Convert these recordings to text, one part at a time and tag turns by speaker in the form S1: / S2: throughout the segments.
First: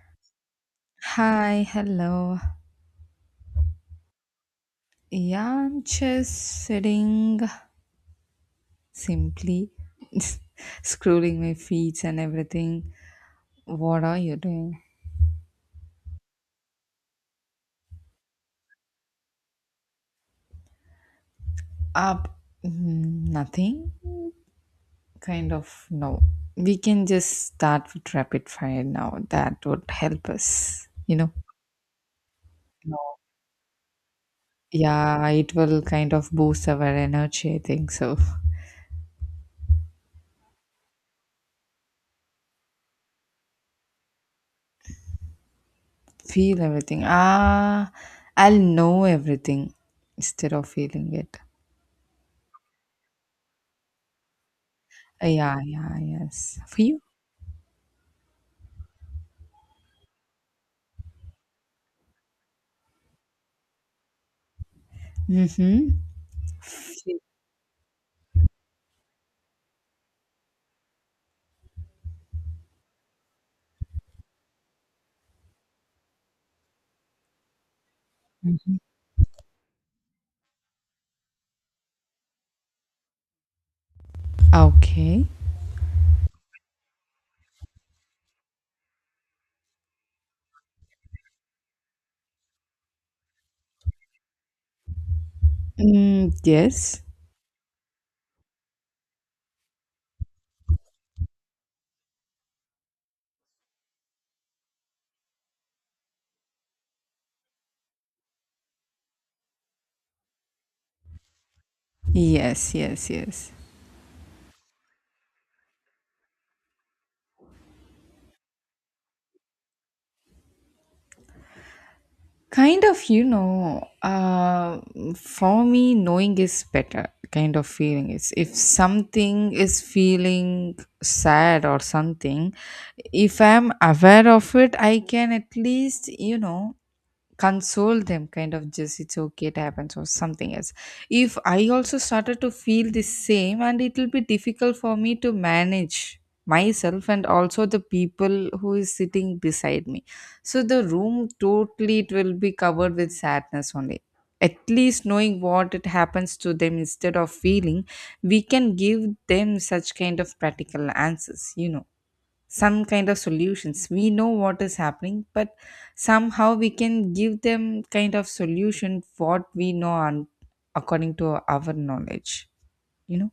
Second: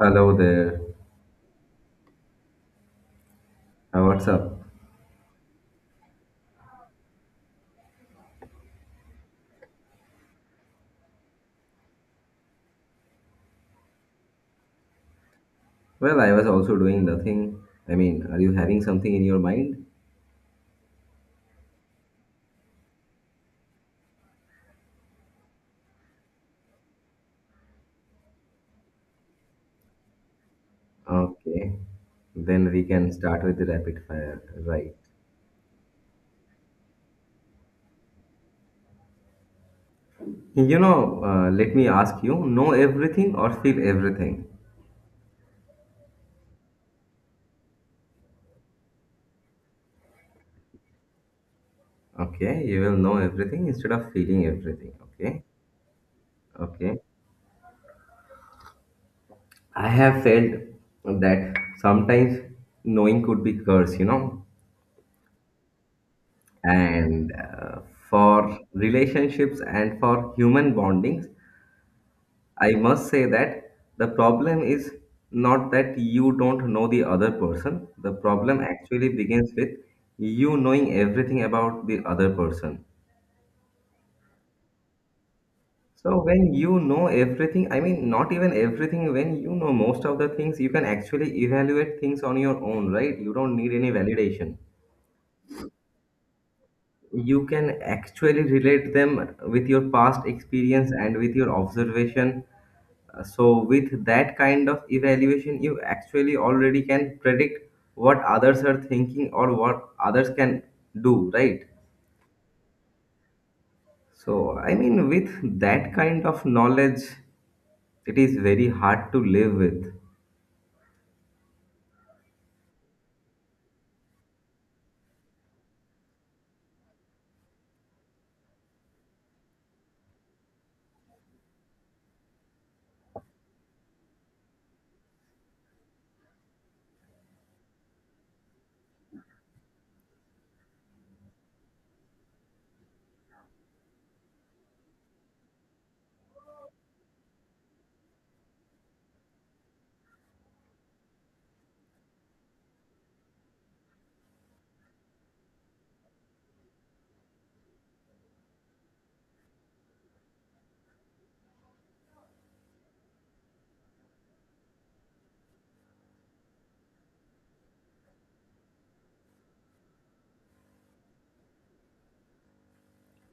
S1: Hello there.
S2: Hi, hello.
S1: What's up?
S2: Yeah, I'm just sitting simply, scrolling my feet and everything. What are you doing?
S1: Well, I was also doing nothing. I mean, are you having something in your mind?
S2: Up, nothing. Kind of no. We can just start with rapid fire now. That would help us.
S1: Okay. Then we can start with the rapid fire. Right.
S2: Yeah, it will kind of boost our energy. I think so.
S1: Let me ask you know everything or feel everything?
S2: Feel everything. Ah, I'll know everything instead of feeling it.
S1: Okay. You will know everything instead of feeling everything. Okay.
S2: Yeah, yeah, yes. Few.
S1: Okay. I have felt that sometimes knowing could be curse, you know,
S2: Mm-hmm. Few.
S1: and for relationships and for human bondings, I must say that the problem is not that you don't know the other person. The problem actually begins with you knowing everything about the other person.
S2: Okay.
S1: So when you know everything, I mean, not even everything, when you know most of the things, you can actually evaluate things on your own, right? You don't need any validation.
S2: Mm, yes.
S1: You can actually relate them with your past experience and with your observation. So with that kind of evaluation you actually already can predict what others are thinking or what others can do, right?
S2: Yes, yes, yes.
S1: So I mean with that kind of knowledge, it is very hard to live with.
S2: Kind of, for me, knowing is better, kind of feeling is if something is feeling sad or something. If I'm aware of it, I can at least console them, kind of just it's okay, it happens, or something else. If I also started to feel the same, and it will be difficult for me to manage myself and also the people who is sitting beside me, so the room totally it will be covered with sadness only. At least knowing what it happens to them instead of feeling, we can give them such kind of practical answers. Some kind of solutions, we know what is happening, but somehow we can give them kind of solution what we know and according to our knowledge you know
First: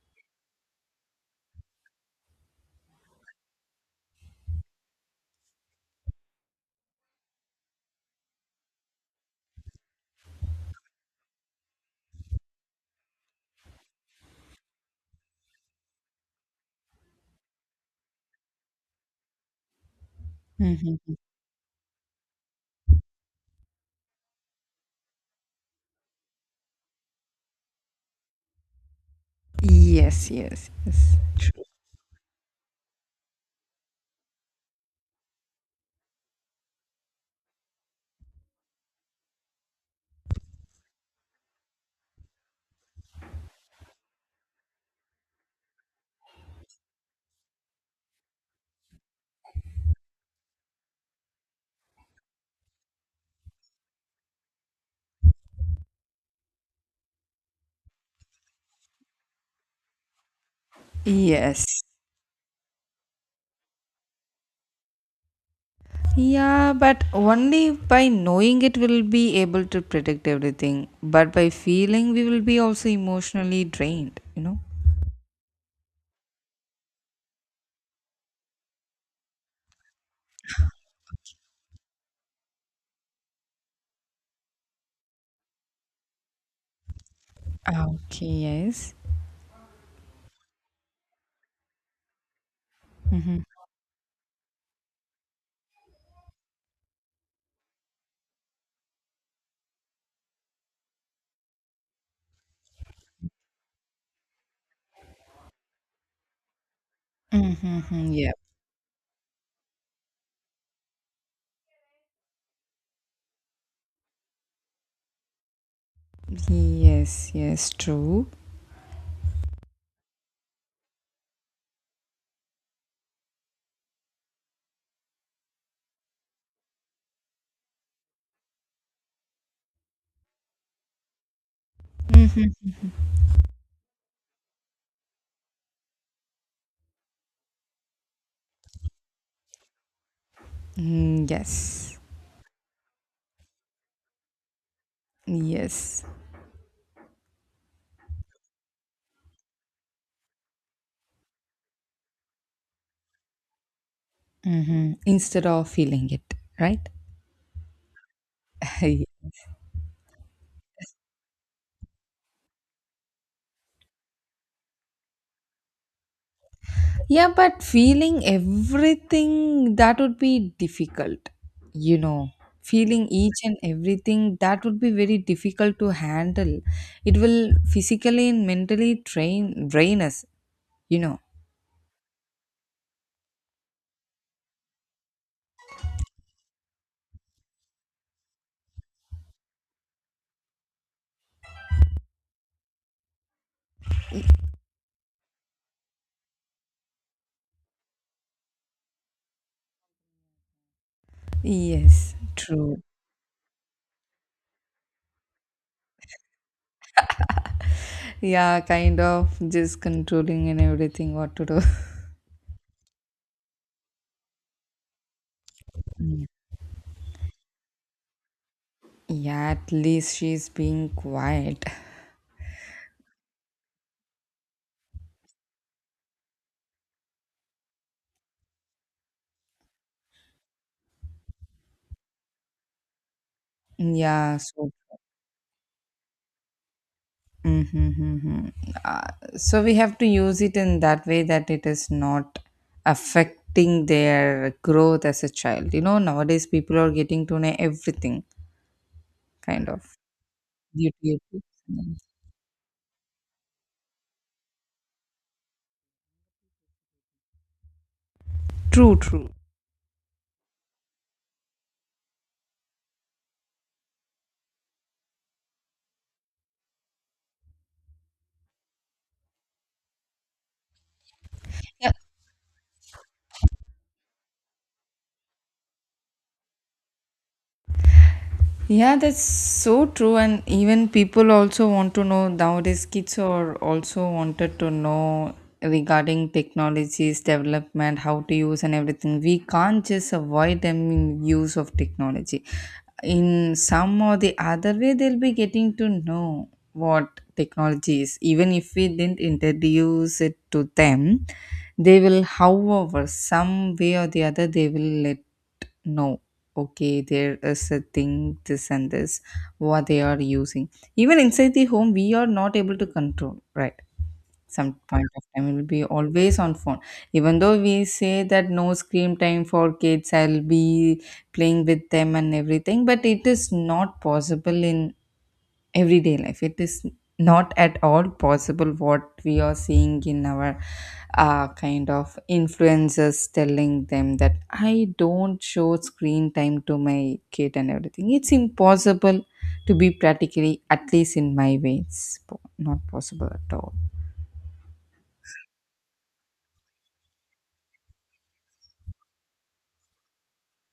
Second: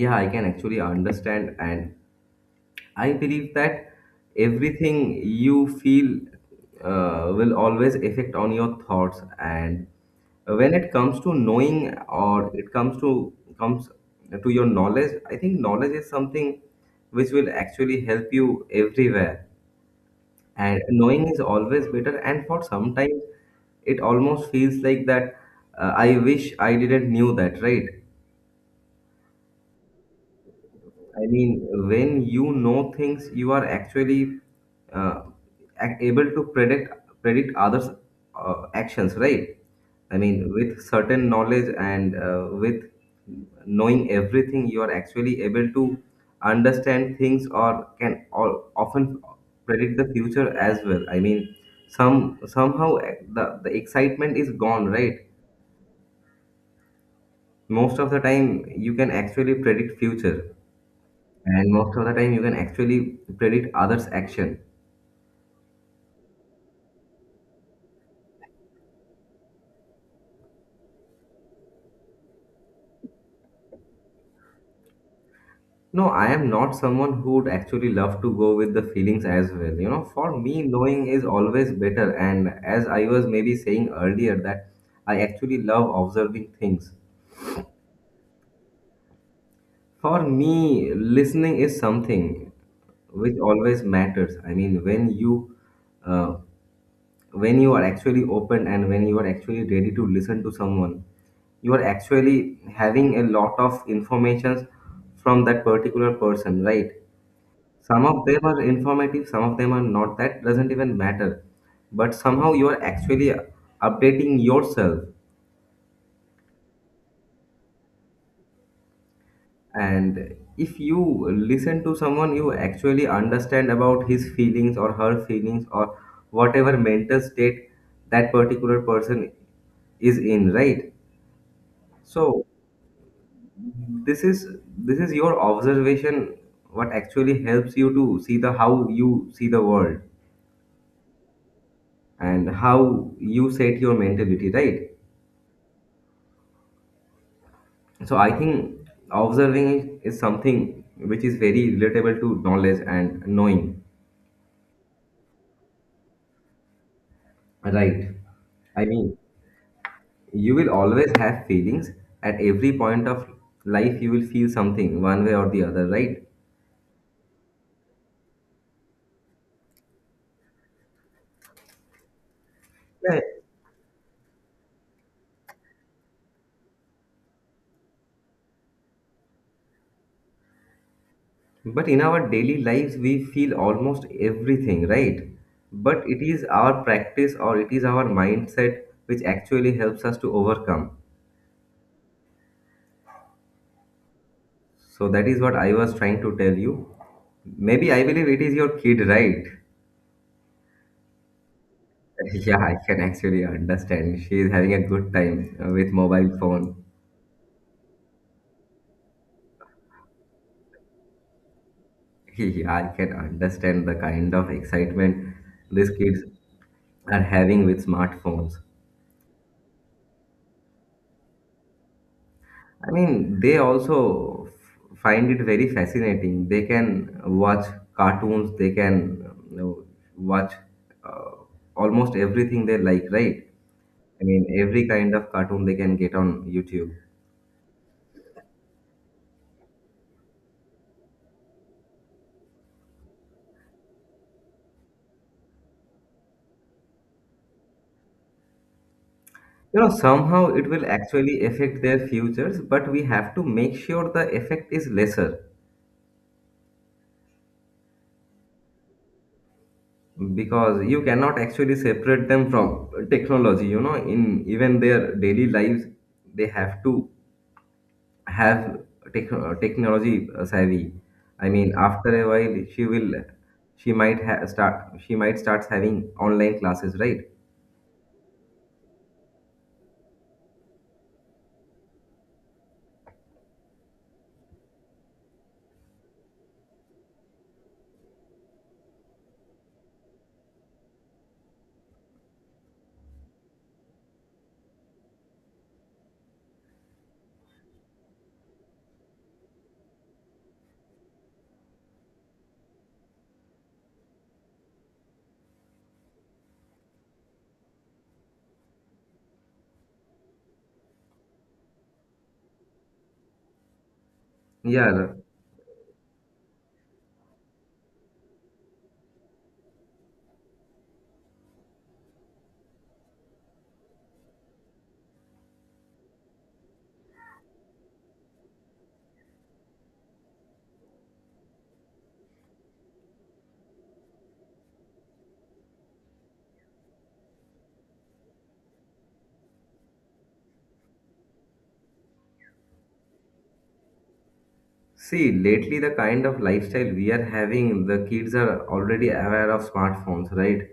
S1: Yeah, I can actually understand, and I believe that everything you feel will always affect on your thoughts, and when it comes to knowing or it comes to your knowledge, I think knowledge is something which will actually help you everywhere. And
S2: hmm.
S1: knowing is always better. And for sometimes it almost feels like that I wish I didn't knew that, right?
S2: Yes, yes, yes.
S1: I mean, when you know things, you are actually uh, able to predict others' actions, right? I mean, with certain knowledge and with knowing everything, you are actually able to understand things or can or often predict the future as well. I mean, somehow the excitement is gone, right? Most of the time, you can actually predict future. And
S2: Yes.
S1: most of the time, you can actually predict others' action.
S2: Yeah, but only by knowing it will be able to predict everything, but by feeling we will be also emotionally drained.
S1: No, I am not someone who would actually love to go with the feelings as well. You know, for me, knowing is always better. And as I was maybe saying earlier, that I actually love observing things.
S2: Okay, yes.
S1: For me, listening is something which
S2: Mm-hmm.
S1: always matters. I mean, uh, when you are actually open and when you are actually ready to listen to someone, you are actually having a lot of informations from that particular person, right? Some
S2: Mm-hmm.
S1: of
S2: Yeah.
S1: them are informative, some of them are not. That doesn't even matter, but somehow you are actually updating yourself.
S2: Yes, yes, true.
S1: And if you listen to someone, you actually understand about his feelings or her feelings or whatever mental state that particular person is in, right? So this is this is your observation what actually helps you to see the how you see the world
S2: Mm, yes.
S1: and how you set your mentality, right?
S2: Yes.
S1: So I think observing is something which is very relatable to knowledge and knowing.
S2: Hmm. Instead of feeling it, right?
S1: Right. I mean,
S2: Yeah.
S1: you will always have feelings at every point of life. You will feel something one way or the other, right?
S2: Yeah, but feeling everything that would be difficult, you know. Feeling
S1: Yeah.
S2: each and everything that would be very difficult to handle. It will physically and mentally train drain us, you know.
S1: But in our daily lives, we feel almost everything, right? But it is our practice or it is our mindset which actually helps us to overcome. So that is what I was trying to tell you. Maybe I believe it is your kid, right?
S2: Yes,
S1: Yeah, I
S2: true.
S1: can actually understand. She is having a good time with mobile phone.
S2: Yeah, kind of just controlling and everything what to do.
S1: Yeah, I can understand the kind of excitement these kids
S2: Mm.
S1: are having with smartphones.
S2: Yeah, at least she's being quiet.
S1: I mean, they also find it very fascinating. They can watch cartoons, they can, you know, watch uh, almost everything they like, right? I
S2: Yeah,
S1: mean,
S2: so.
S1: every kind of cartoon they can get on YouTube.
S2: Mm-hmm, mm-hmm. Uh, so we have to use it in that way that it is not affecting their growth as a child. Nowadays people are getting to know everything, kind
S1: You
S2: of.
S1: know, somehow it will
S2: Due to YouTube.
S1: actually affect their futures, but we have to make sure the effect is lesser
S2: True, true.
S1: because you cannot actually separate them from technology. You know, in even their daily lives, they have to have tech technology savvy. I mean,
S2: Yeah.
S1: after a while, start, she might start having online classes, right?
S2: Yeah, that's so true. And even people also want to know nowadays, kids are also wanted to know regarding technologies, development, how to use, and everything. We can't just avoid them in use of technology. In some or the other way, they'll be getting to know what technology is, even if we didn't introduce it to them. They will, however, some way or the other, they will let know, okay, there is a thing this and this, what they are using. Even inside the home we are not able to control, right? Some point
S1: Yeah.
S2: of time it will be always on phone. Even though we say that no screen time for kids, I'll be playing with them and everything, but it is not possible in everyday life. It is not at all possible what we are seeing in our, kind of, influencers telling them that I don't show screen time to my kid and everything. It's impossible to be practically, at least in my way, it's not possible at all.
S1: See, lately the kind of lifestyle we are having, the kids are already aware of smartphones, right?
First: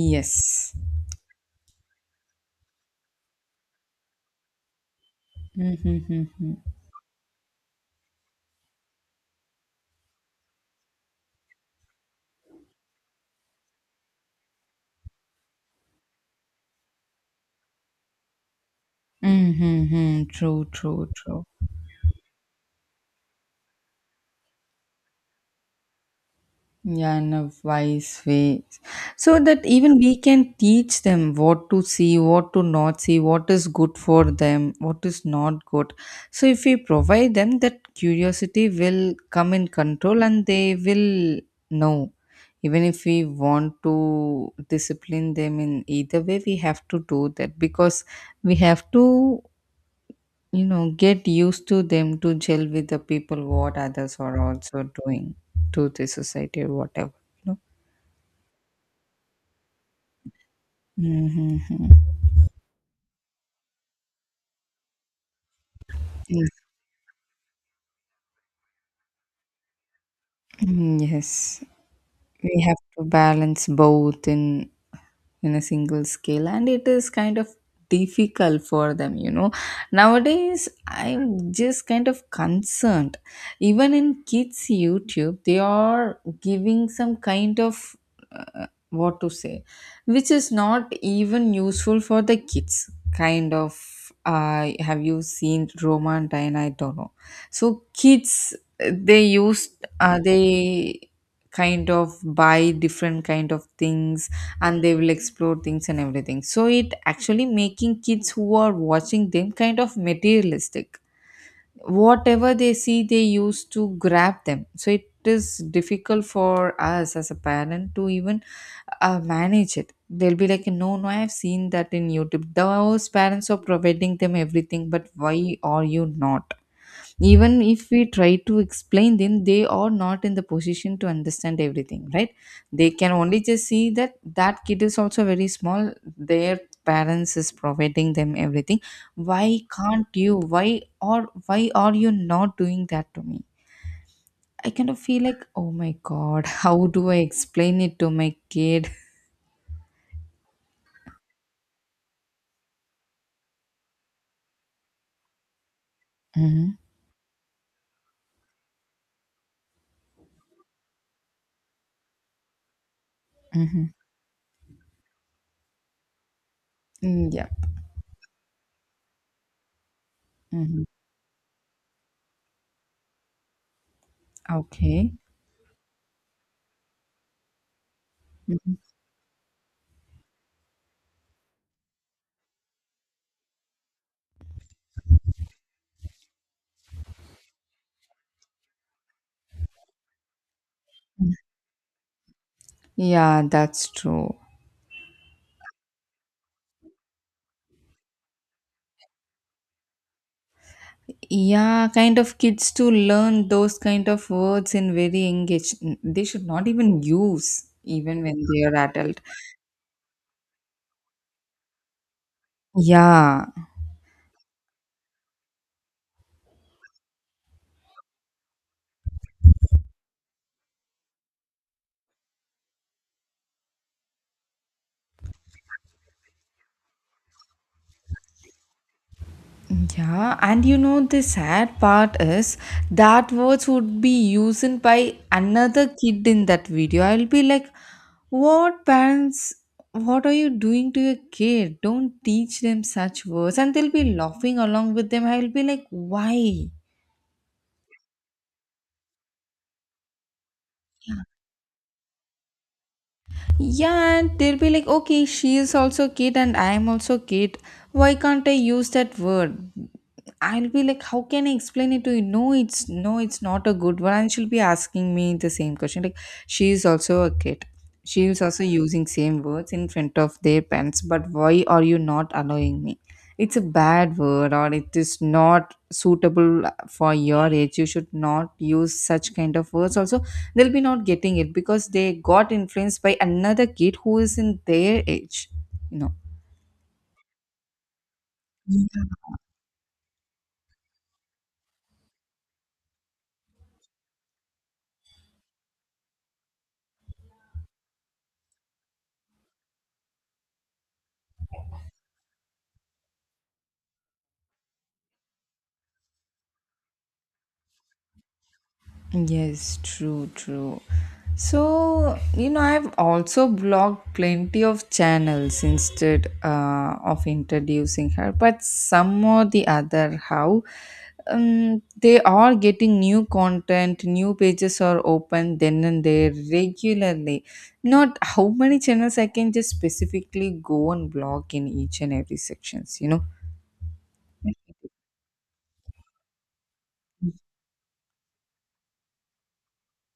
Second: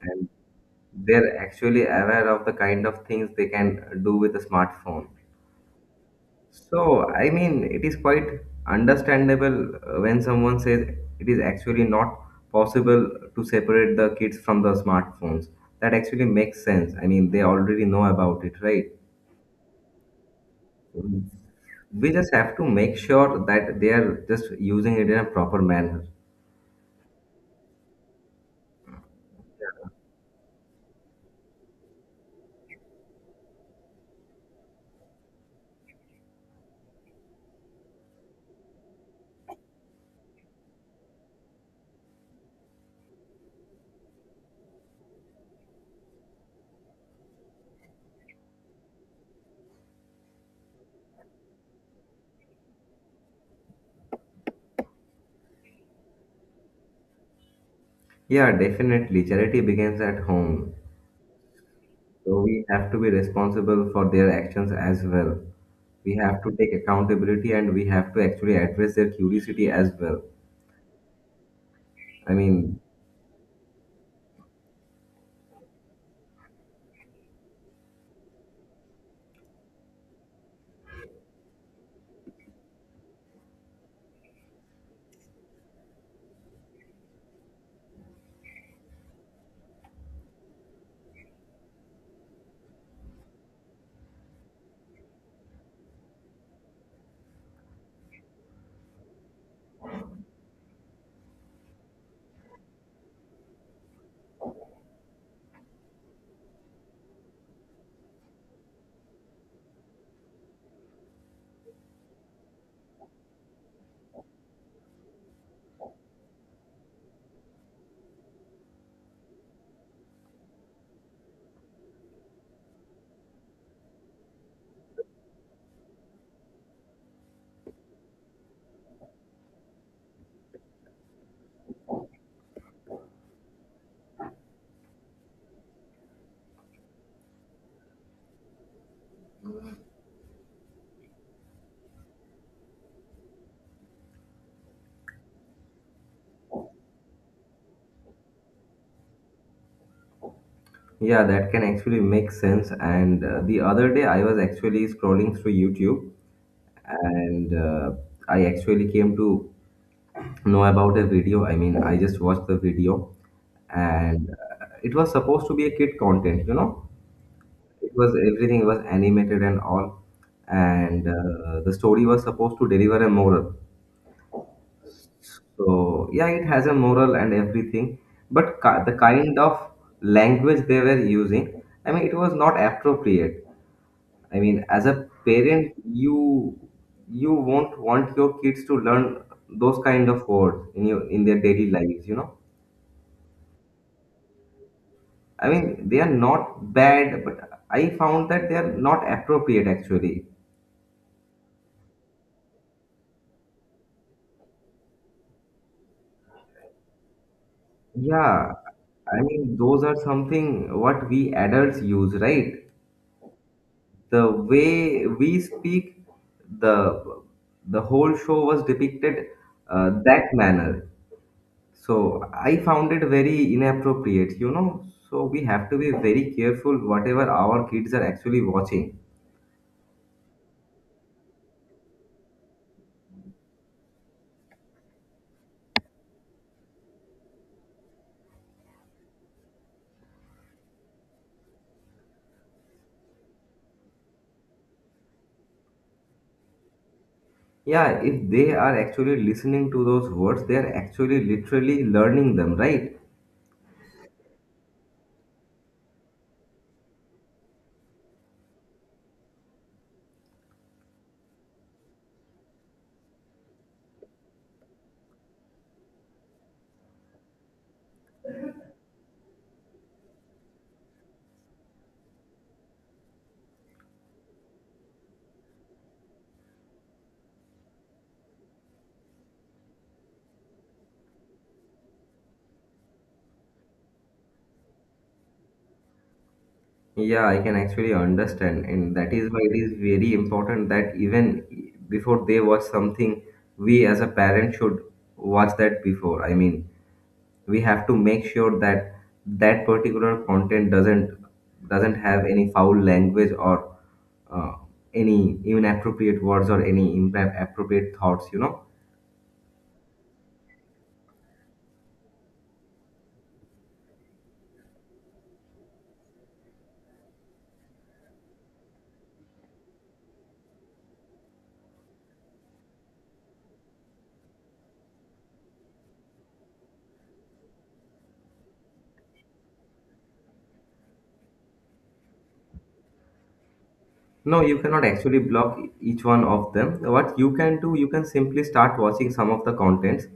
S1: And they're actually aware of the kind of things they can do with a smartphone.
S2: Mm-hmm. Mm-hmm.
S1: So, I mean, it is quite understandable when someone says it is actually not possible to separate the kids from the smartphones. That actually makes sense. I mean, they already know about it, right?
S2: Mm-hmm, true, true, true.
S1: We just have to make sure that they are just using it in a proper manner.
S2: Yeah, in a wise way. So that even we can teach them what to see, what to not see, what is good for them, what is not good. So if we provide them, that curiosity will come in control and they will know. Even if we want to discipline them in either way, we have to do that because we have to, get used to them, to gel with the people what others are also doing to the society or whatever you know
S1: Yeah, definitely. Charity begins at home.
S2: mm-hmm.
S1: So we have to be responsible for their actions as well. We have to
S2: Yes.
S1: take accountability and we have to actually address their curiosity as well.
S2: Mm, yes.
S1: I
S2: We
S1: mean,
S2: have to balance both in a single scale and it is kind of difficult for them. Nowadays I'm just kind of concerned. Even in kids YouTube they are giving some kind of, what to say, which is not even useful for the kids. Kind of, have you seen Romantine, I don't know. So kids, they kind of buy different kind of things and they will explore things and everything, so it actually making kids who are watching them kind of materialistic. Whatever they see, they use to grab them. So it is difficult for us as a parent to even, manage it. They'll be like, no, no, I have seen that in YouTube, those parents are providing them everything, but why are you not? Even if we try to explain them, they are not in the position to understand everything, right? They can only just see that that kid is also very small, their parents is providing them everything, why can't you, why, or why are you not doing that to me? I kind of feel like, oh my god, how do I explain it to my kid?
S1: yeah, that can actually make sense. And the other day, I was actually scrolling through YouTube
S2: Mm-hmm,
S1: and I actually came to know about a video. I mean, I just watched the video
S2: mm-hmm.
S1: and it was supposed to be a kid content, you know?
S2: Mm, yeah.
S1: It was everything was animated and all.
S2: Mm-hmm.
S1: And the story was supposed to deliver a moral.
S2: Okay.
S1: So, yeah, it has a moral and everything. But ki
S2: Mhm.
S1: the kind of language they were using, I mean, it was not appropriate. I mean, as a parent, you won't want your kids to learn those kind of words in your in their daily lives, you know.
S2: Yeah, that's true.
S1: I mean, they are not bad, but I found that they are not appropriate actually.
S2: Yeah, kind of kids to learn those kind of words in very engaged. They should not even use even when
S1: Yeah,
S2: they are adult.
S1: I mean, those are something what we adults use, right?
S2: Yeah,
S1: The way we speak, the the whole show was depicted that manner. So I found it very inappropriate, you know. So we have to be very careful whatever our kids are actually watching.
S2: yeah, and you know the sad part is that words would be used by another kid in that video. I'll be like, what parents? What are you doing to your kid? Don't teach them such words, and they'll be laughing along with them. I'll be like, why?
S1: Yeah, if they are actually listening to those words, they are actually literally learning them, right?
S2: Yeah, and they'll be like, okay, she is also kid and I am also kid. Why can't I use that word? I'll be like, how can I explain it to you? No, it's not a good one. And she'll be asking me the same question. Like, she is also a kid. She is also using same words in front of their parents. But why are you not allowing me? It's a bad word, or it is not suitable for your age. You should not use such kind of words. Also, they'll be not getting it because they got influenced by another kid who is in their age you know
S1: Yeah, I can actually understand. And that is why it is very important that even before they watch something, we as a parent should watch that before. I mean, we have to make sure that that particular content doesn't have any foul language or uh, any inappropriate words or any inappropriate thoughts, you know.
S2: Yes, true, true. So, I've also blocked plenty of channels instead of introducing her, but some or the other, how, they are getting new content, new pages are open then and there regularly. Not how many channels I can just specifically go and block in each and every sections.
S1: No, you cannot actually block each one of them. What you can do, you can simply start watching some of the contents,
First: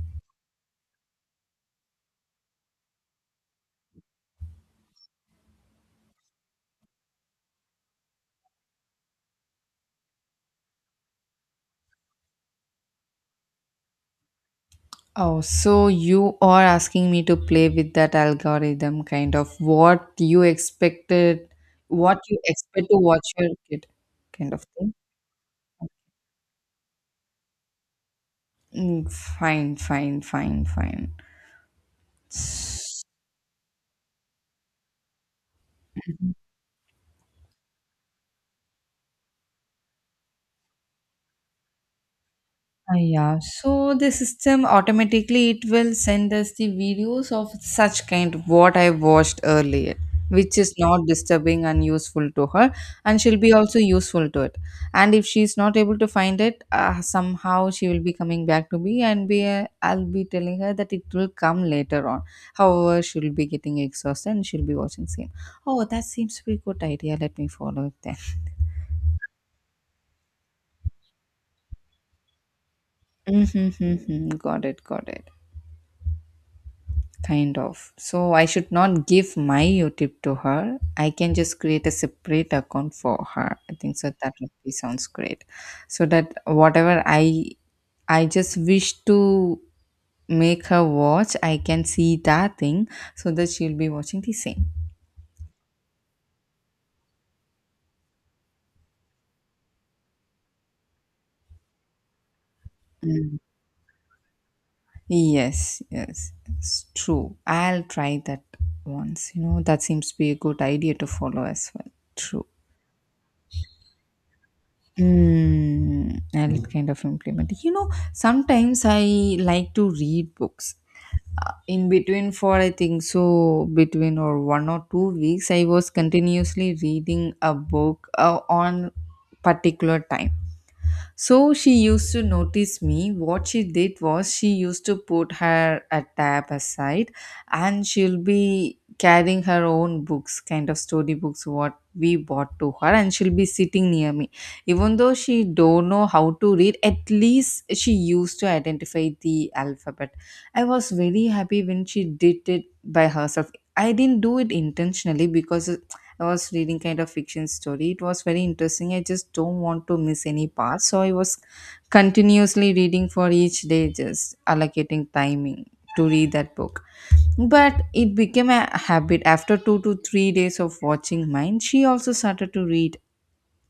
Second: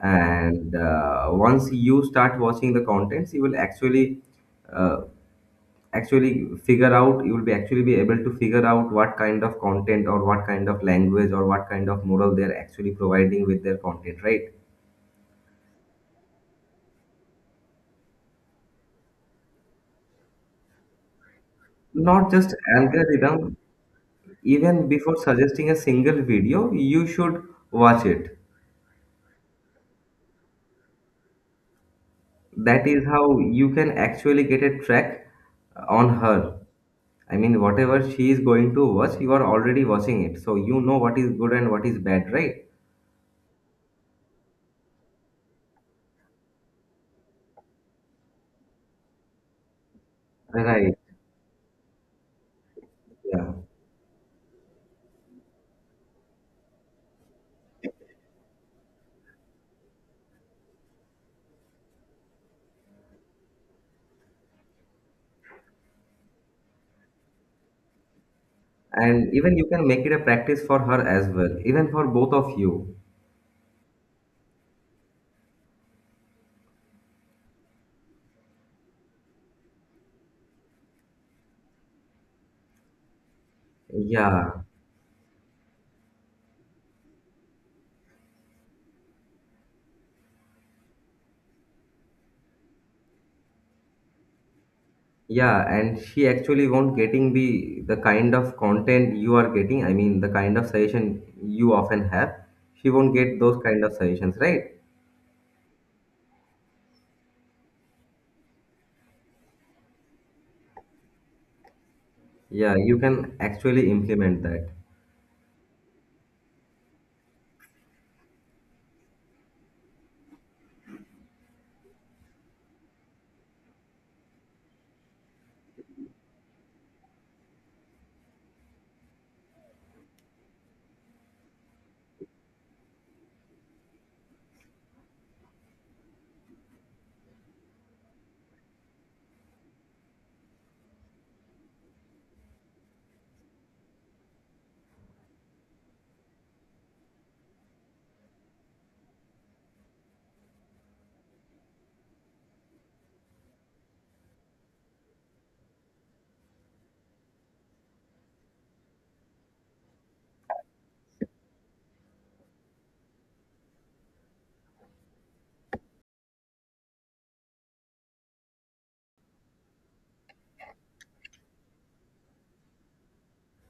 S1: and once you start watching the contents, you will uh, actually figure out. You will be able to figure out what kind of content or what kind of language or what kind of moral they're actually providing with their content, right?
S2: Oh, so you are asking me to play with that algorithm kind of what you expected, what
S1: Not
S2: you
S1: just
S2: expect to watch your
S1: algorithm.
S2: kid kind of
S1: Even
S2: thing.
S1: before suggesting a single video, you should watch it.
S2: Mm, fine, fine, fine, fine.
S1: That is how you can actually get a track on her. I mean, whatever she is going to watch, you are already watching it, so you know what is good and what is bad, right?
S2: Ah, yeah. So the system automatically it will send us the videos of such kind what I watched earlier, which is
S1: Right.
S2: not disturbing and useful to her, and she'll be
S1: Yeah.
S2: also useful to it. And if she's not able to find it, somehow she will be coming back to me, and be I'll be telling her that it will come later on. However, she'll be getting exhausted and she'll be watching same. Oh, that seems to be a good idea. Let me follow it then.
S1: And even you can make it a practice for her as well, even for both of you.
S2: Mm-hmm, mm-hmm. Got it. Got it. Kind of. So I should not give my YouTube to her. I can just create a separate account for her. I think so that would
S1: Yeah,
S2: be sounds great. So that whatever I just wish to make her watch, I can see that thing so that she'll be watching the same.
S1: yeah, and she actually won't getting the kind of content you are getting. I mean, the kind of suggestion you often have. She won't
S2: Mm.
S1: get those kind of suggestions, right?
S2: Yes, yes, it's true. I'll try that once. That seems to be a good idea to follow as well. True.
S1: Yeah, you can actually implement that.
S2: I'll kind of implement. Sometimes I like to read books. In between for I think so between or 1 or 2 weeks, I was continuously reading a book on particular time, so she used to notice me. What she did was she used to put her a tab aside and she'll be carrying her own books, kind of story books what we bought to her, and she'll be sitting near me. Even though she don't know how to read, at least she used to identify the alphabet. I was very happy when she did it by herself. I didn't do it intentionally because I was reading kind of fiction story. It was very interesting. I just don't want to miss any part. So I was continuously reading for each day, just allocating timing to read that book. But it became a habit. After 2 to 3 days of watching mine, she also started to read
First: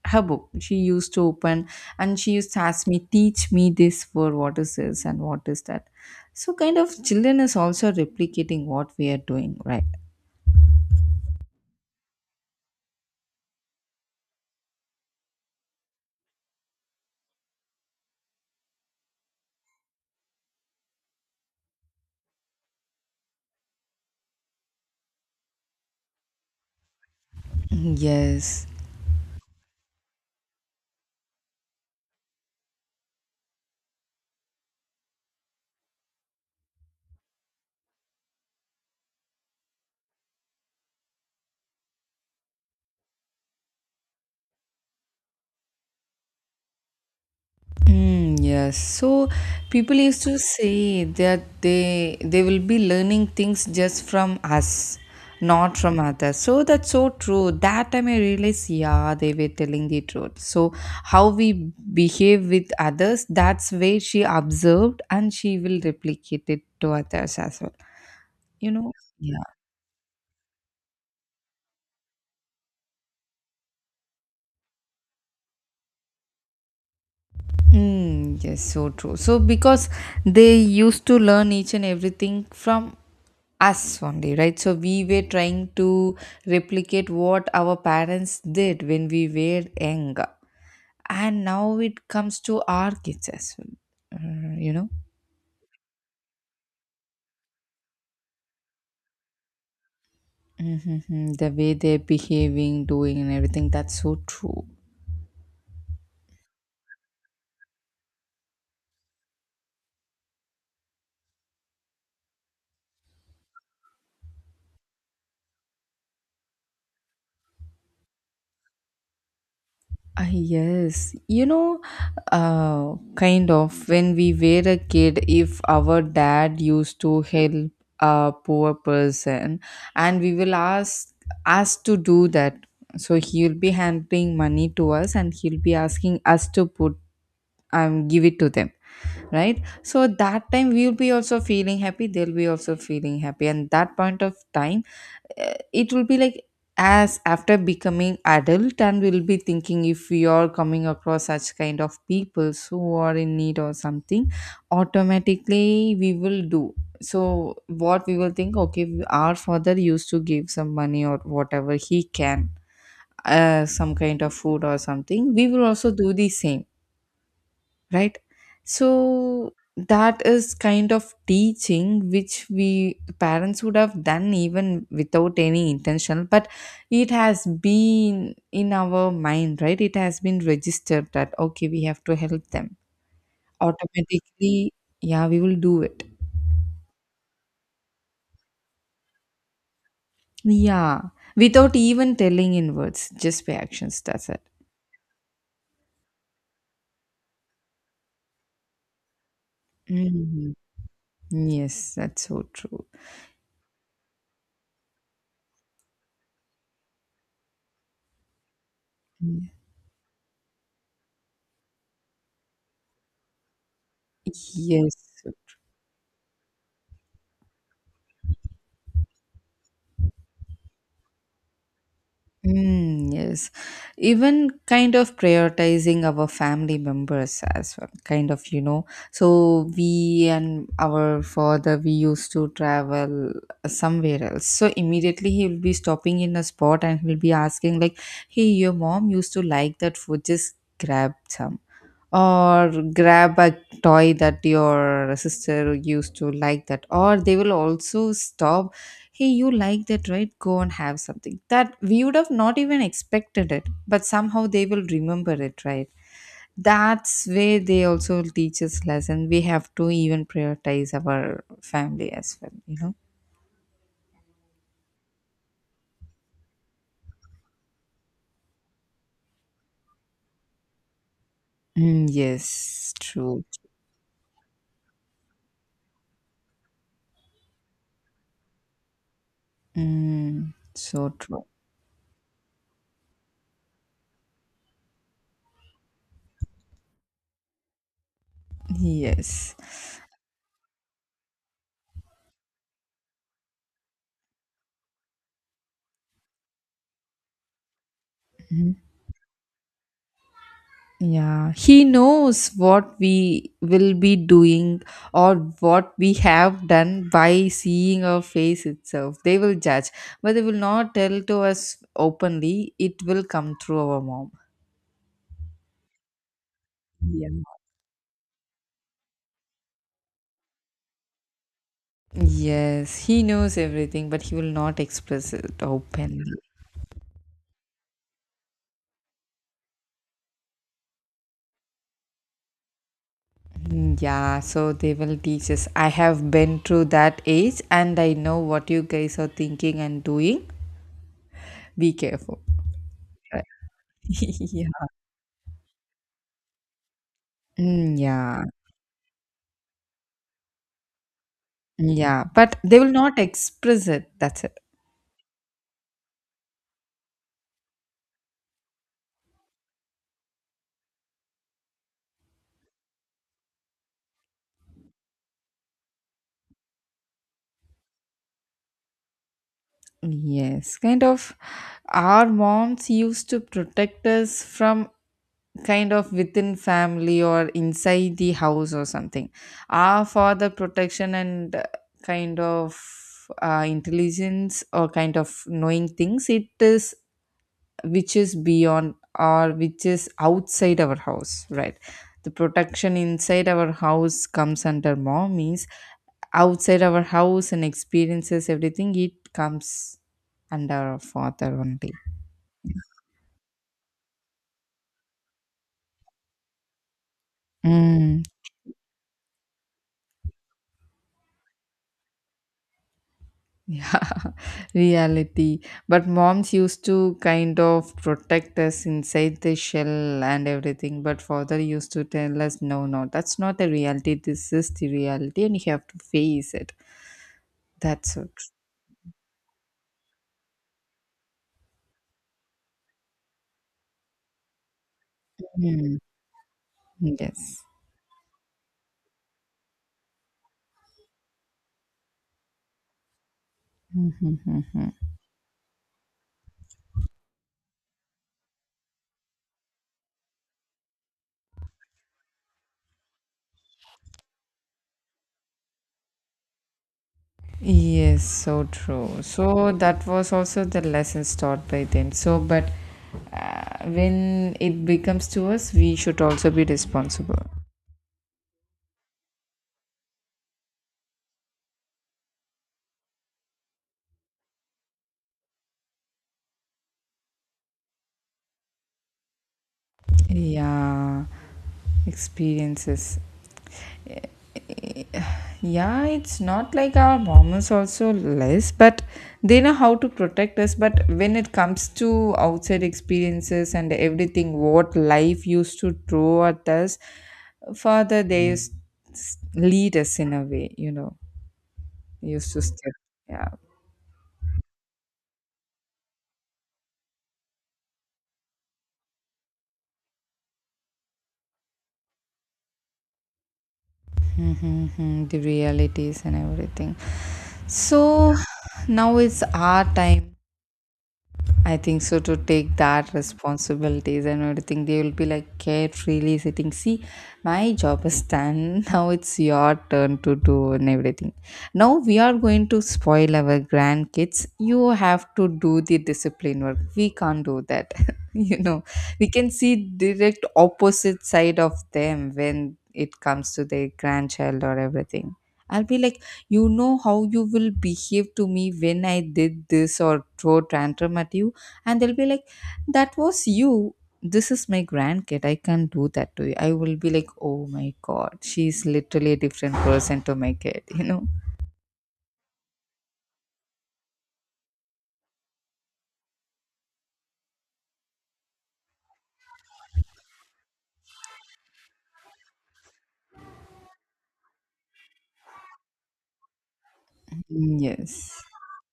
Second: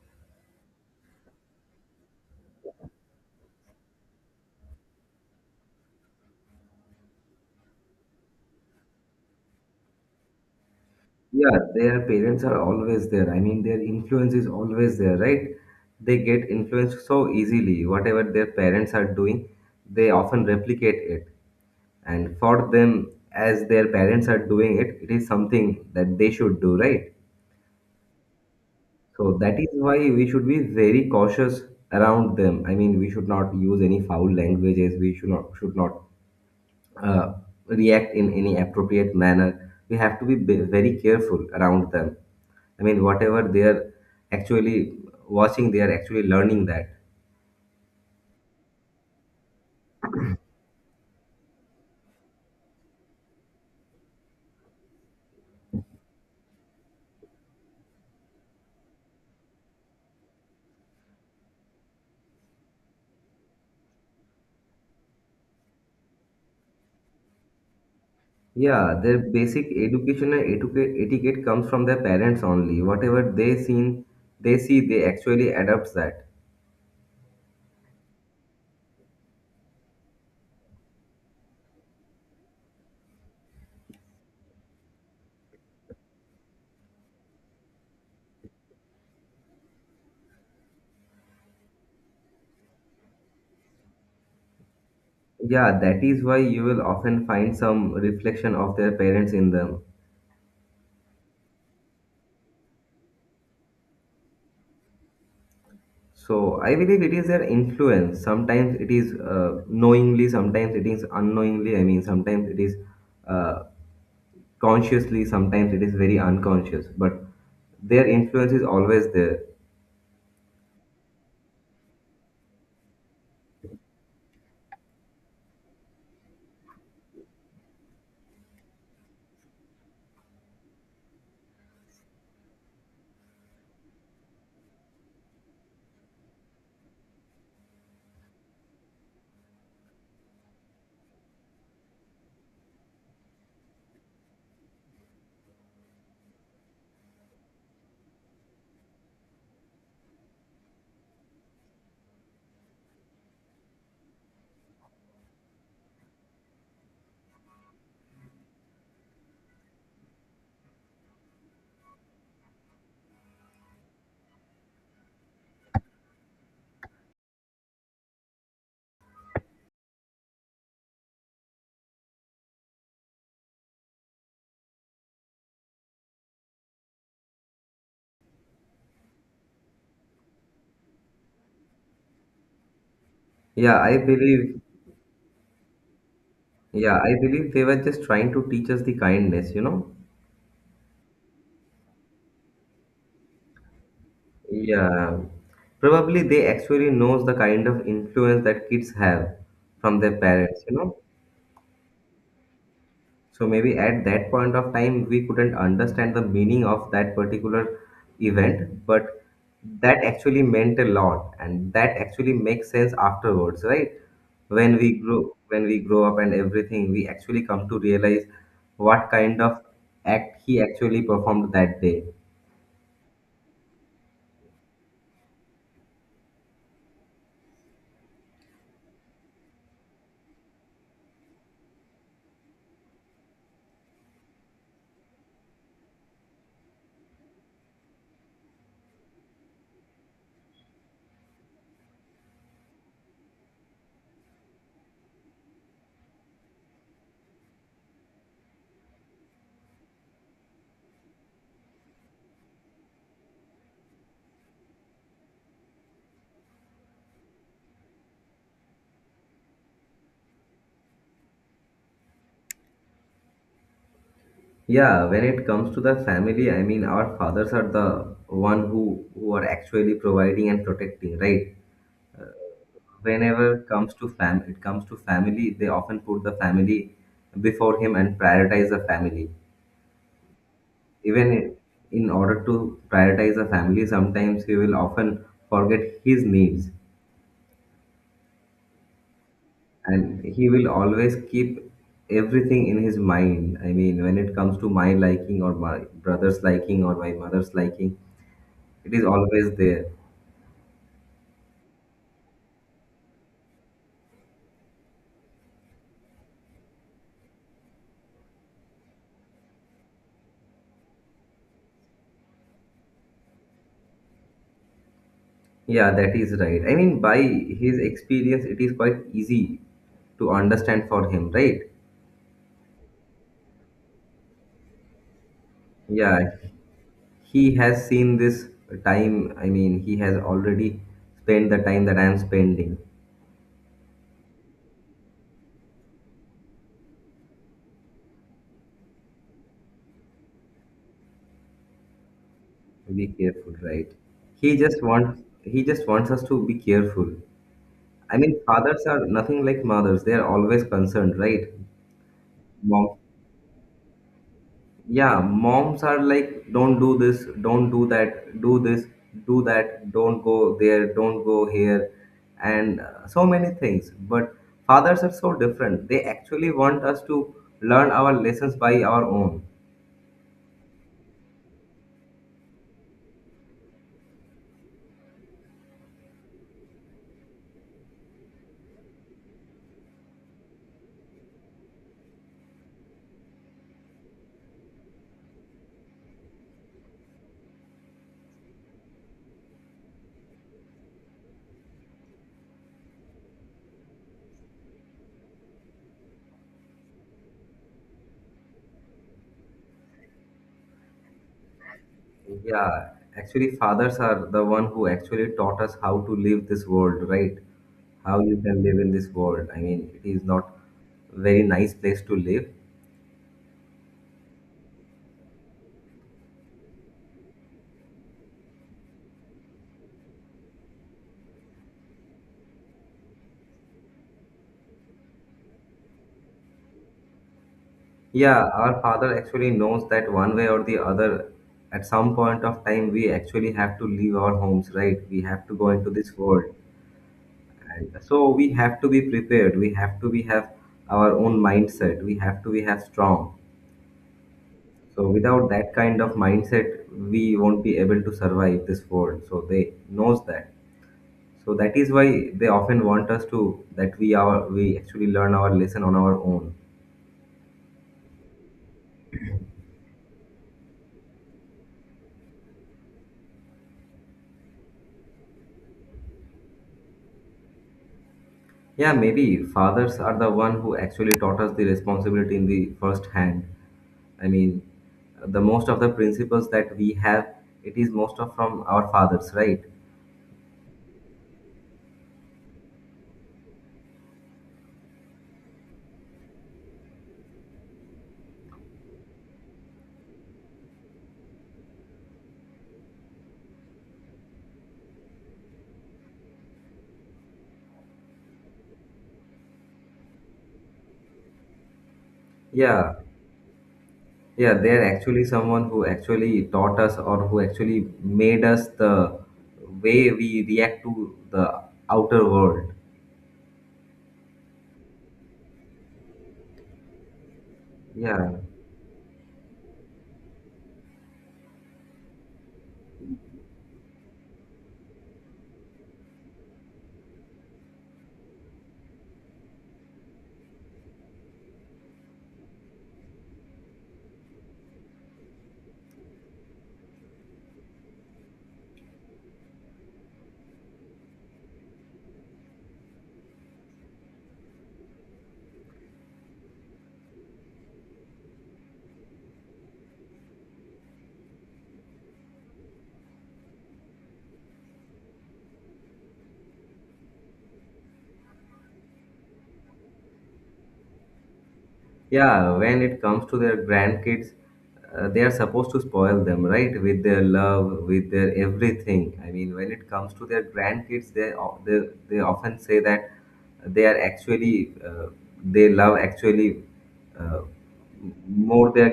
S2: her book. She used to open and she used to ask me, teach me this word, what is this and what is that. So kind of children is also replicating what we are doing, right?
S1: Yeah, their parents are always there. I mean, their influence is always there, right? They get influenced so easily. Whatever their parents are doing, they often replicate it. And for them, as their parents are doing it, it is something that they should do, right?
S2: Yes.
S1: So that is why we should be very cautious around them. I mean, we should not use any foul languages. We should not uh, react in any appropriate manner. We have to be very careful around them. I mean, whatever they are actually watching, they are actually learning that.
S2: Mm, yes. So people used to say that they will be learning things just from us, not from others. So that's so true. That time I realized, yeah, they were telling the truth. So how we behave with others, that's where she observed and she will replicate it to others as well. You know?
S1: Yeah, their
S2: Yeah.
S1: basic educational etiquette comes from their parents only. Whatever they they see, they actually adopt that.
S2: Mm, yes, so true. So because they used to learn each and everything from us only, right? So we were trying to replicate what our parents did when we were younger, and now it comes to our kids as well. Uh, you know,
S1: Yeah, that is why you will often find some reflection of their parents in them.
S2: the way they're behaving, doing, and everything. That's so true.
S1: So I believe it is their influence. Sometimes it is knowingly, sometimes it is unknowingly. I mean, sometimes it is uh, consciously, sometimes it is very unconscious. But their influence is always there.
S2: Ah, yes, kind of when we were a kid, if our dad used to help a poor person, and we will asked to do that, so he'll be handing money to us, and he'll be asking us to put give it to them, right? So that time we'll be also feeling happy, they'll be also feeling happy, and that point of time it will be like as after becoming adult, and we'll be thinking if we are coming across such kind of people who are in need or something, automatically we will do. So what we will think, okay, our father used to give some money or whatever he can, some kind of food or something, we will also do the same, right? So that is kind of teaching which we parents would have done even without any intention, but it has been in our mind, right? It has been registered that okay, we have to help them
S1: Yeah, I believe
S2: automatically. Yeah, we will do it.
S1: Yeah, I believe they were just trying to teach us the kindness, you know?
S2: Yeah, without even telling in words, just by actions, that's it.
S1: Yeah. Probably they actually knows the kind of influence that kids have from their
S2: Mhm.
S1: parents, you know?
S2: Yes, that's so true.
S1: So maybe at that point of time we couldn't understand the meaning of that particular event, but
S2: Mm.
S1: that actually meant a lot and that actually makes sense afterwards, right?
S2: Yes.
S1: When we grow up and everything, we actually come to realize what kind of act he actually performed that day.
S2: Mm, yes. Even kind of prioritizing our family members as well, kind of. So we and our father, we used to travel somewhere else. So immediately he will be stopping in a spot and he'll be asking, like, hey, your mom used to like that food, just grab some. Or grab a toy that your sister used to like that. Or they will also stop, hey, you like that, right? Go and have something that we would have not even expected it, but somehow they will remember it, right? That's where they also teach us lesson. We have to even prioritize our family as well.
S1: Yeah, when it comes to the family, I mean, our fathers are the one who are actually providing and protecting, right?
S2: Mm, yes, true.
S1: Whenever it comes to family, they often put the family before him and prioritize the family.
S2: Mm, so true.
S1: Even in order to prioritize the family, sometimes he will often forget his needs,
S2: Yes.
S1: and he will always keep everything in his mind. I mean, when it comes to my liking or my brother's liking or my mother's liking,
S2: Mm-hmm.
S1: it is always there.
S2: Yeah, he knows what we will be doing or what we have done by seeing our face itself. They will judge, but they will not tell to us openly. It will come through our mom.
S1: Yeah, that is right. I mean, by
S2: Yeah.
S1: his experience, it is quite easy to understand for him, right?
S2: Yes, he knows everything, but he will not express it openly.
S1: Yeah, he has seen this time. I mean, he has already spent the time that I am spending.
S2: Mm, yeah, so they will teach us. I have been through that age and I know what you guys are thinking and doing. Be careful.
S1: Be
S2: Right.
S1: careful, right? He
S2: Yeah.
S1: just wants he just wants us to be careful.
S2: Mm,
S1: I mean,
S2: yeah.
S1: fathers are nothing like mothers. They are always concerned, right?
S2: Yeah, but they will
S1: Mom.
S2: not express it. That's it.
S1: Yeah, moms are like, don't do this, don't do that, do this, do that, don't go there, don't go here, and so many things, but fathers are so different. They actually want us to learn our lessons by our own.
S2: Yes, kind of our moms used to protect us from kind of within family or inside the house or something. Our father protection and kind of intelligence or kind of knowing things, it is which is beyond or which is outside our house, right? The protection inside our house comes under mom. Means, outside our house and experiences everything, it comes under our father only.
S1: Yeah, actually fathers are the one who actually taught us how to live this world, right? How
S2: Mm,
S1: you can live in this world. I mean, it is not very nice place to live.
S2: yeah. Reality. But moms used to kind of protect us inside the shell and everything. But father used to tell us, no, no, that's not the reality. This is the reality, and you have to face it. That's it.
S1: Yeah, our father actually knows that one way or the other, at some point of time, we actually have to leave our homes, right? We have to go into this world.
S2: Yes.
S1: And so we have to be prepared. We have to be have our own mindset. We have to be have strong.
S2: Mhm.
S1: So without that kind of mindset, we won't be able to survive this world. So they knows that. So that is why they often want us to that we actually learn our lesson on our own.
S2: Yes, so true. So that was also the lessons taught by them. So, but when it becomes to us, we should also be responsible.
S1: Yeah, maybe fathers are the one who actually taught us the responsibility in the first hand. I mean, the most of the principles that we have, it is most of from our fathers, right?
S2: Yeah, experiences. Yeah, it's not like our mom is also less, but they know how to protect us. But when it comes to outside experiences and everything, what life used to throw at us, father, they used lead us in a way, used to step.
S1: Yeah,
S2: Yeah.
S1: yeah, they're actually someone who actually taught us or who actually made us the way we react to the outer world.
S2: Mm-hmm, the realities and everything.
S1: Yeah.
S2: So now it's our time, I think so, to take that responsibilities and everything. They will be like carefreely sitting. See, my job is done. Now it's your turn to do and everything. Now we are going to spoil our grandkids. You have to do the discipline work. We can't do that. You know, we can see direct opposite side of them when it comes to their grandchild or everything. I'll be like, you know how you will behave to me when I did this or throw tantrum at you, and they'll be like, that was you. This is my grandkid. I can't do that to you. I will be like, oh my god, she's literally a different person to my kid.
S1: Yeah, when it comes to their grandkids, they are supposed to spoil them, right? With their love, with their everything. I mean, when it comes to their grandkids, they often say that they are actually they love actually uh,
S2: Mm, yes.
S1: more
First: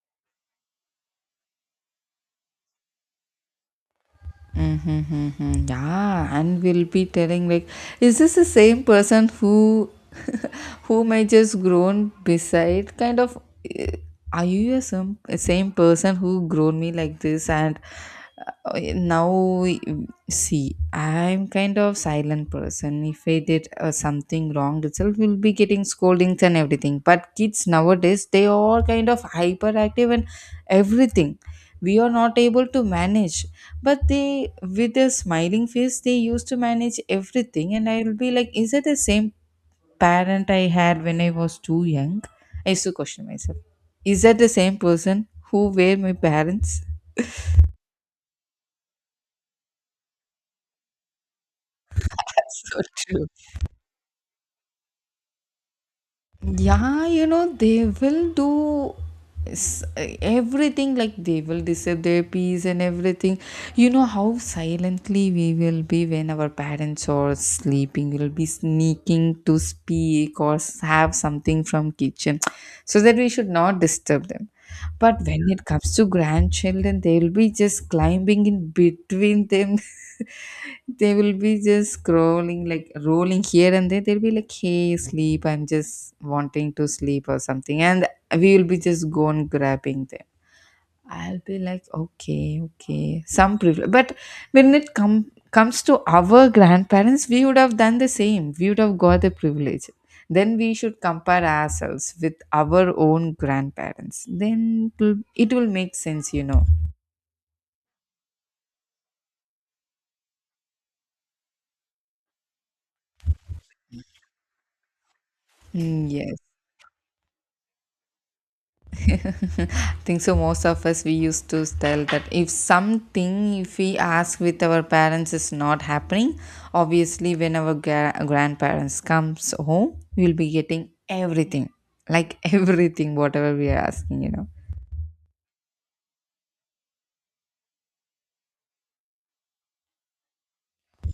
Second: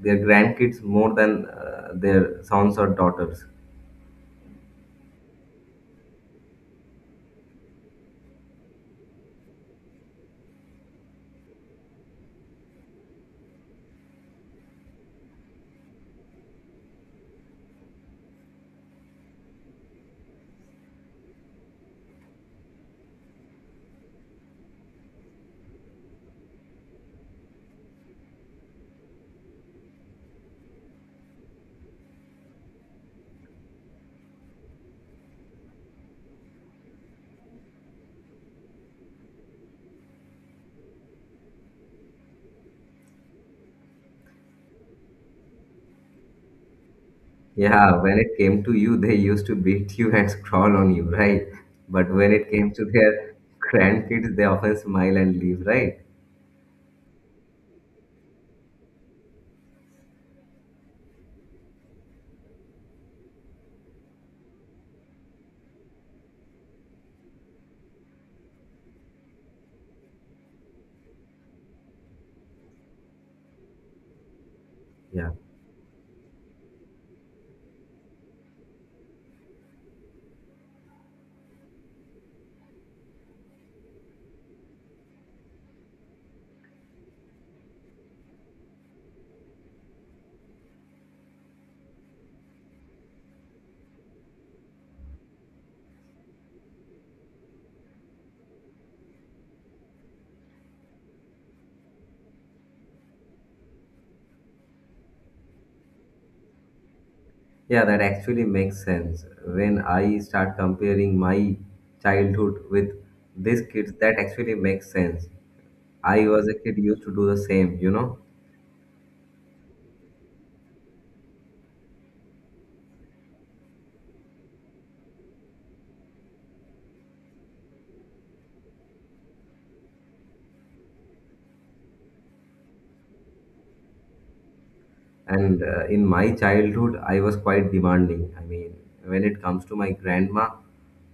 S1: their grandkids more than their sons or daughters.
S2: Mm-hmm, hmm. Yeah, and we'll be telling like, is this the same person who, whom I just grown beside? Kind of, eh, are you a some same person who grown me like this? And now, see, I'm kind of silent person. If I did something wrong itself, we'll be getting scoldings and everything. But kids nowadays, they are kind of hyperactive and everything. We are not able to manage, but they with a smiling face they used to manage everything. And I'll be like, is it the same parent I had when I was too young? I used to question myself, is that the same person who were my parents?
S1: Yeah, when it came to you, they used to beat you and crawl on you, right? But when it came to their grandkids, they often smile and leave, right?
S2: Yeah, they will do s- everything like they will disturb their peace and everything. You know how silently we will be when our parents are sleeping. We'll be sneaking to speak or have something from kitchen, so that we should not disturb them. But
S1: Yeah,
S2: when it comes to grandchildren, they will be just climbing in between them. They will be just scrolling, like rolling here and there. They'll be like, hey, sleep. I'm just wanting to sleep or something. And we will be just gone grabbing them. I'll be like, okay, okay. Some privilege. But when it comes to our grandparents, we would have done the same. We would have got the privilege. Then we should compare ourselves with our own grandparents. Then it will make sense.
S1: yeah, that actually makes sense. When I start comparing my childhood with these kids, that actually makes sense.
S2: Mm,
S1: I
S2: yes.
S1: was a kid used to do the same, you know.
S2: I think so most of us we used to tell that if we ask with our parents is not happening, obviously when our grandparents comes home we'll be getting everything, like, everything whatever we are asking.
S1: And in my childhood, I was quite demanding. I mean, when it comes to my grandma,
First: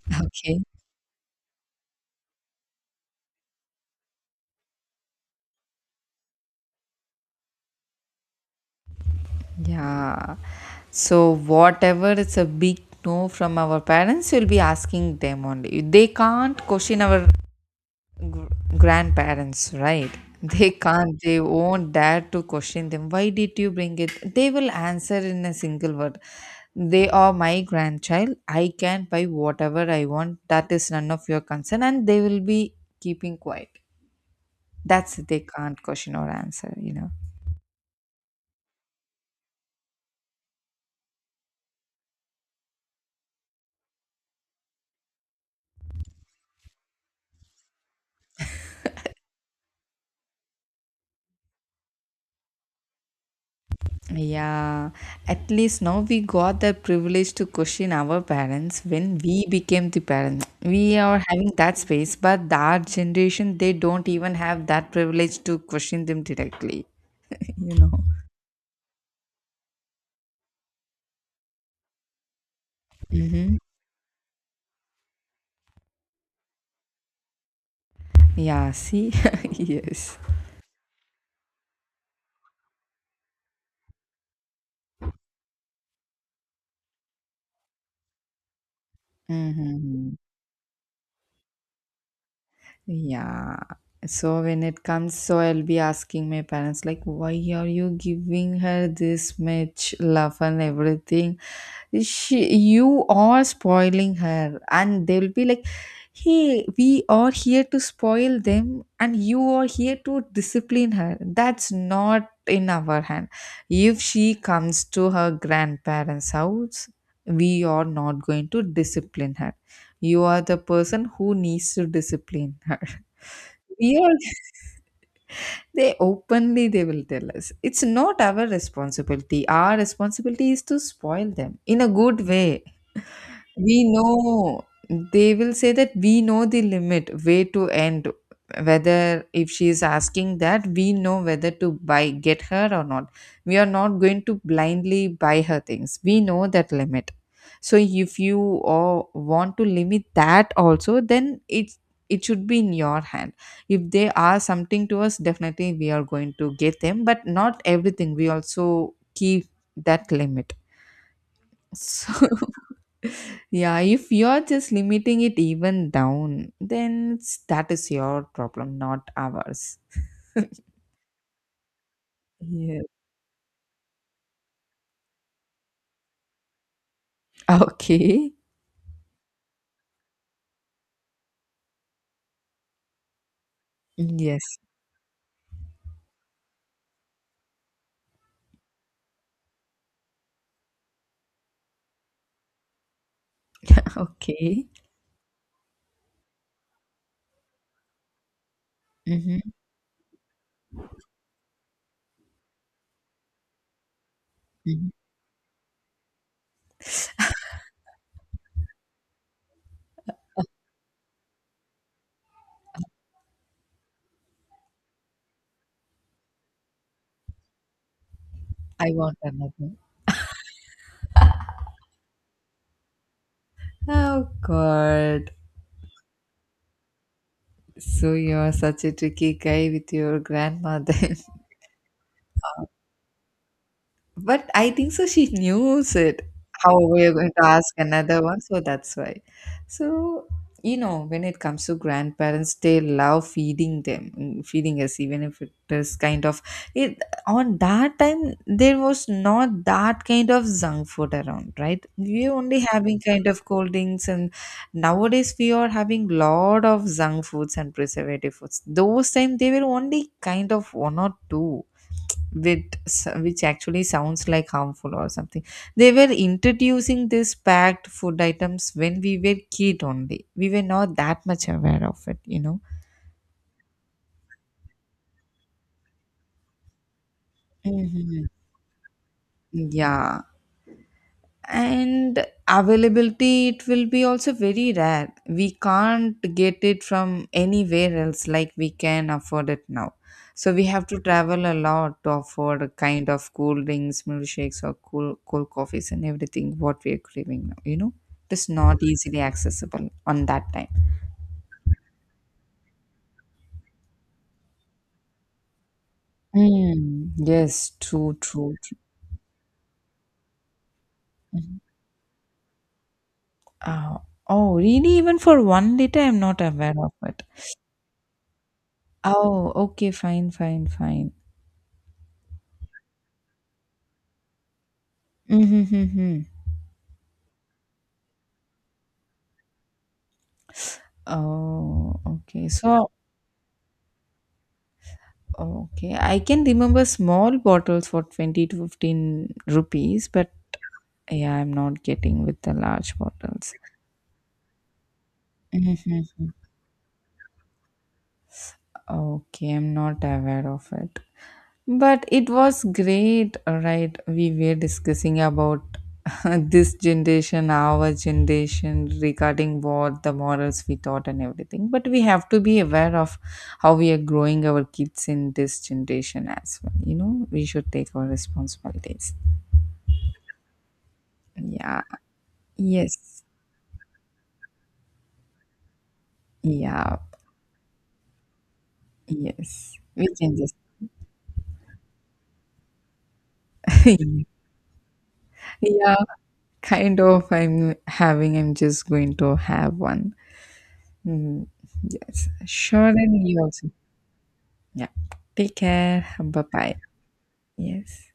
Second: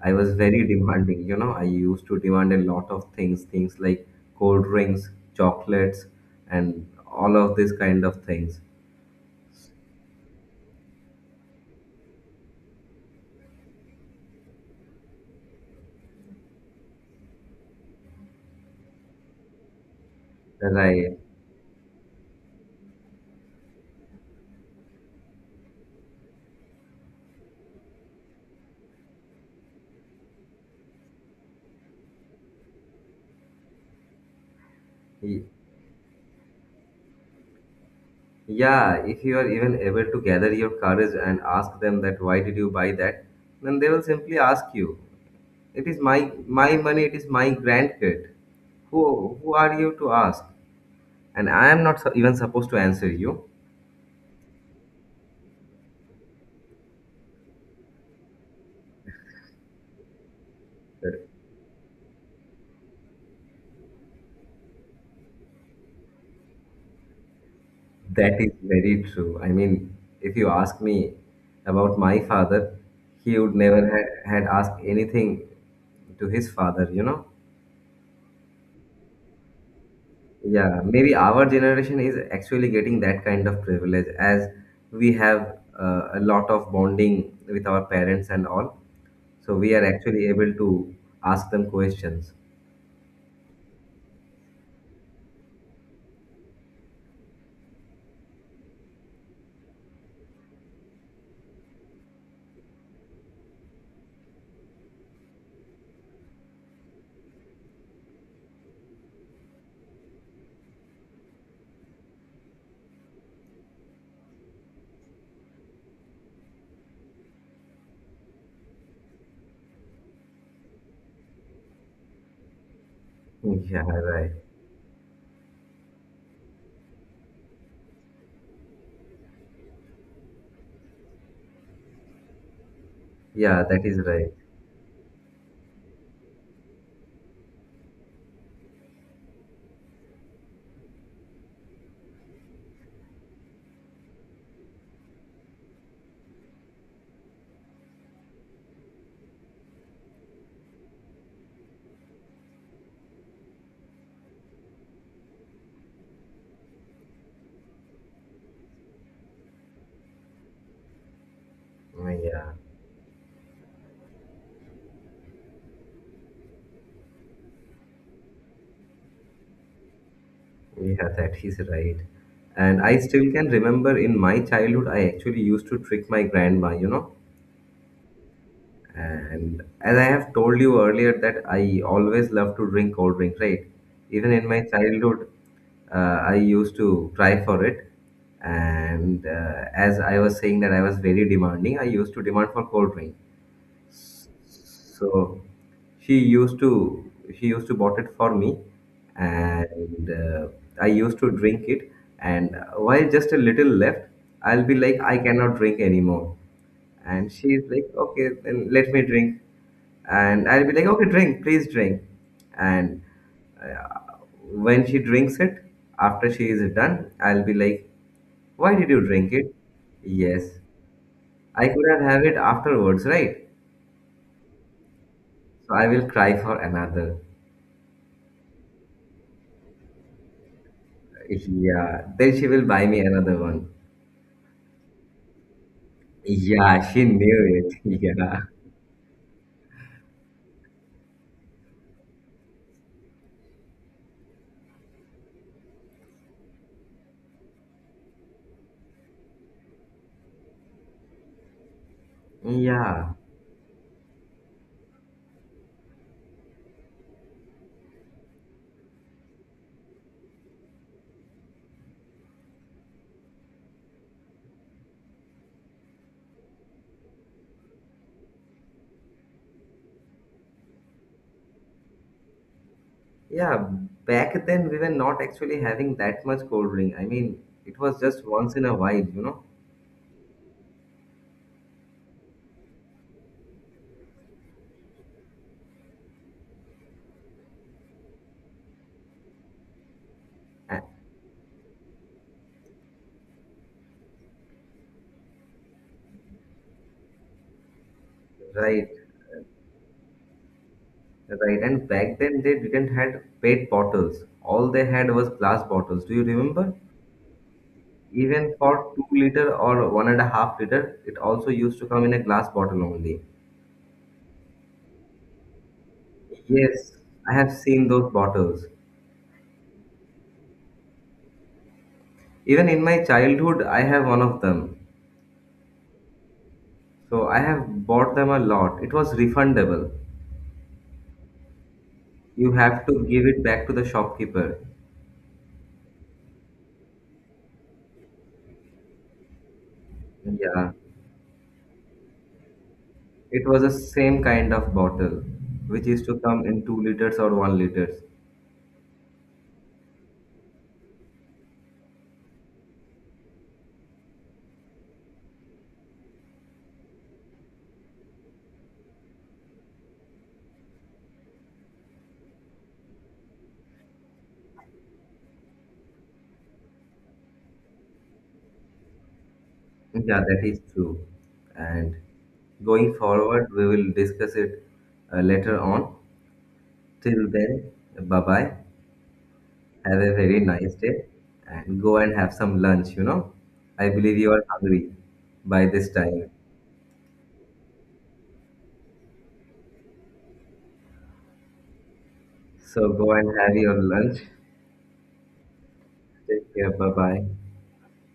S1: I was
S2: Okay.
S1: very demanding, you know. I used to demand a lot of things, things like cold drinks, chocolates, and all of these kind of things.
S2: Yeah, so whatever it's a big no from our parents we'll be asking them only. They can't question our grandparents, right? They
S1: That I,
S2: can't, they won't dare to question them. Why did you bring it? They will answer in a single word. They are my grandchild. I can buy whatever I want. That is none of your concern. And they will be keeping quiet. That's they can't question or answer, you know.
S1: Yeah, if you are even able to gather your courage and ask them that why did you buy that, then they will simply ask you, it is my money, it is my grandkid. Who are you to ask? And I am not even supposed to answer you.
S2: Yeah, at least now we got the privilege to question our parents when we became the parents. We are
S1: That
S2: having that space, but that generation they don't even have that privilege to question them directly. you know.
S1: that is very true. I mean, if you ask me about my father, he would
S2: Mm-hmm.
S1: never had asked anything to his father, you know.
S2: Yeah, see, yes.
S1: Yeah, maybe our generation is actually getting that kind of privilege as we have a lot of bonding with our parents and all. So we are
S2: Mm-hmm.
S1: actually able to ask them questions.
S2: Yeah. So when it comes, so I'll be asking my parents, like, why are you giving her this much love and everything? She, you are spoiling her. And they'll be like, hey, we are here to spoil them, and you are here to discipline her. That's not in our hand. If she comes to her grandparents' house, we are not going to discipline her. You are the person who needs to discipline her.
S1: Yeah,
S2: We are,
S1: right.
S2: they openly they will tell us, it's not our responsibility. Our responsibility is to spoil them in a good way.
S1: Yeah,
S2: We
S1: that is right.
S2: know, they will say, that we know the limit way to end, whether if she is asking that we know whether to buy get her or not, we are not going to blindly buy her things, we know that limit. So if you want to limit that also, then it's, it should be in your hand. If they are something to us, definitely we are going to get them, but not everything, we also keep that limit.
S1: Uh,
S2: So.
S1: Yeah,
S2: Yeah, if you're just limiting it even down, then that is your problem, not ours.
S1: yeah, that is right.
S2: Yeah.
S1: And I still can remember in my childhood, I actually used to trick my grandma, you know.
S2: Okay.
S1: And as I have told you earlier, that I always love to drink cold drink, right? Even
S2: Yes.
S1: in my childhood, uh, I used to try for it. And as I was saying that I was very demanding, I used to demand for cold drink.
S2: Okay.
S1: So she used to she used to bought it for me,
S2: Mm-hmm.
S1: and I used to drink it. And while just a little left, I'll be
S2: hmm
S1: like, I cannot drink anymore. And she's like, okay, then let me drink. And I'll be like, okay, drink, please drink. And when she drinks it, after she is done, I'll be like, why
S2: I
S1: did you
S2: want
S1: drink it?
S2: another.
S1: Yes, I could have it afterwards, right?
S2: Oh God.
S1: So I will cry for another.
S2: So you're such a tricky guy with your grandmother.
S1: Yeah. Then she will buy me another one.
S2: But I think so she knows it, how
S1: Yeah, she
S2: we're going to
S1: knew
S2: ask
S1: it.
S2: another one,
S1: Yeah.
S2: so that's why. So, when it comes to grandparents, they love feeding us, even if it is kind of it on that time there was not that kind of junk food around, right? We were only having
S1: Yeah.
S2: kind of cold drinks, and nowadays we are having lot of junk foods and preservative foods. Those time they were only kind of one or two with which actually sounds like harmful or something. They were introducing this packed food items when we were kid only, we were not that much aware of it.
S1: Yeah. Back then we were not actually having that much cold drink. I mean, it was just
S2: Mhm.
S1: once in a while, you know.
S2: Yeah, and availability it will be also very rare. We can't get it from anywhere else like we can afford it now. So we have
S1: A-
S2: to travel a lot to afford a kind of cool drinks, milkshakes, or cool cold coffees and everything what we are craving now. It is not
S1: Right.
S2: easily accessible on that time.
S1: Right. And back then they didn't had pet bottles. All they had was glass bottles. Do you remember?
S2: Mm, yes, true, true,
S1: Even
S2: true.
S1: for 2 liter or 1.5 liter, it also
S2: Mhm.
S1: used to come in a glass bottle only.
S2: Uh, oh really, even for 1 liter I'm not aware of
S1: Yes,
S2: it.
S1: I have seen those bottles.
S2: Oh, okay, fine, fine, fine.
S1: Even in my childhood, I have one of them.
S2: Mm-hmm.
S1: So I have bought them a lot. It was refundable.
S2: Oh, okay.
S1: You have
S2: So,
S1: to give it back to the shopkeeper.
S2: okay. I can remember small bottles for 20 to 15 rupees, but
S1: Yeah.
S2: yeah, I'm not getting with the large
S1: It
S2: bottles.
S1: was the same kind of bottle, which used to
S2: Mhm.
S1: come in 2 liters or 1 liters.
S2: Okay, I'm not aware of it. But it was great, right? We were discussing about this generation, our generation, regarding what the morals we taught and everything. But we have to be aware of how we are growing our kids in this generation as well. You know, we should take our responsibilities.
S1: Yeah, that is true.
S2: Yeah.
S1: And going
S2: Yes.
S1: forward, we will discuss it later on.
S2: Yeah.
S1: Till then, bye bye.
S2: Yes.
S1: Have
S2: We
S1: a
S2: can
S1: very
S2: just.
S1: nice day and go and have some lunch, you know. I believe you are hungry by this
S2: Yeah.
S1: time.
S2: Kind of. I'm having. I'm just going to have one. Mm, yes. Sure.
S1: So go
S2: And
S1: and
S2: you
S1: have
S2: also.
S1: your lunch.
S2: Yeah. Take care. Bye
S1: Take care.
S2: bye.
S1: Bye bye.
S2: Yes.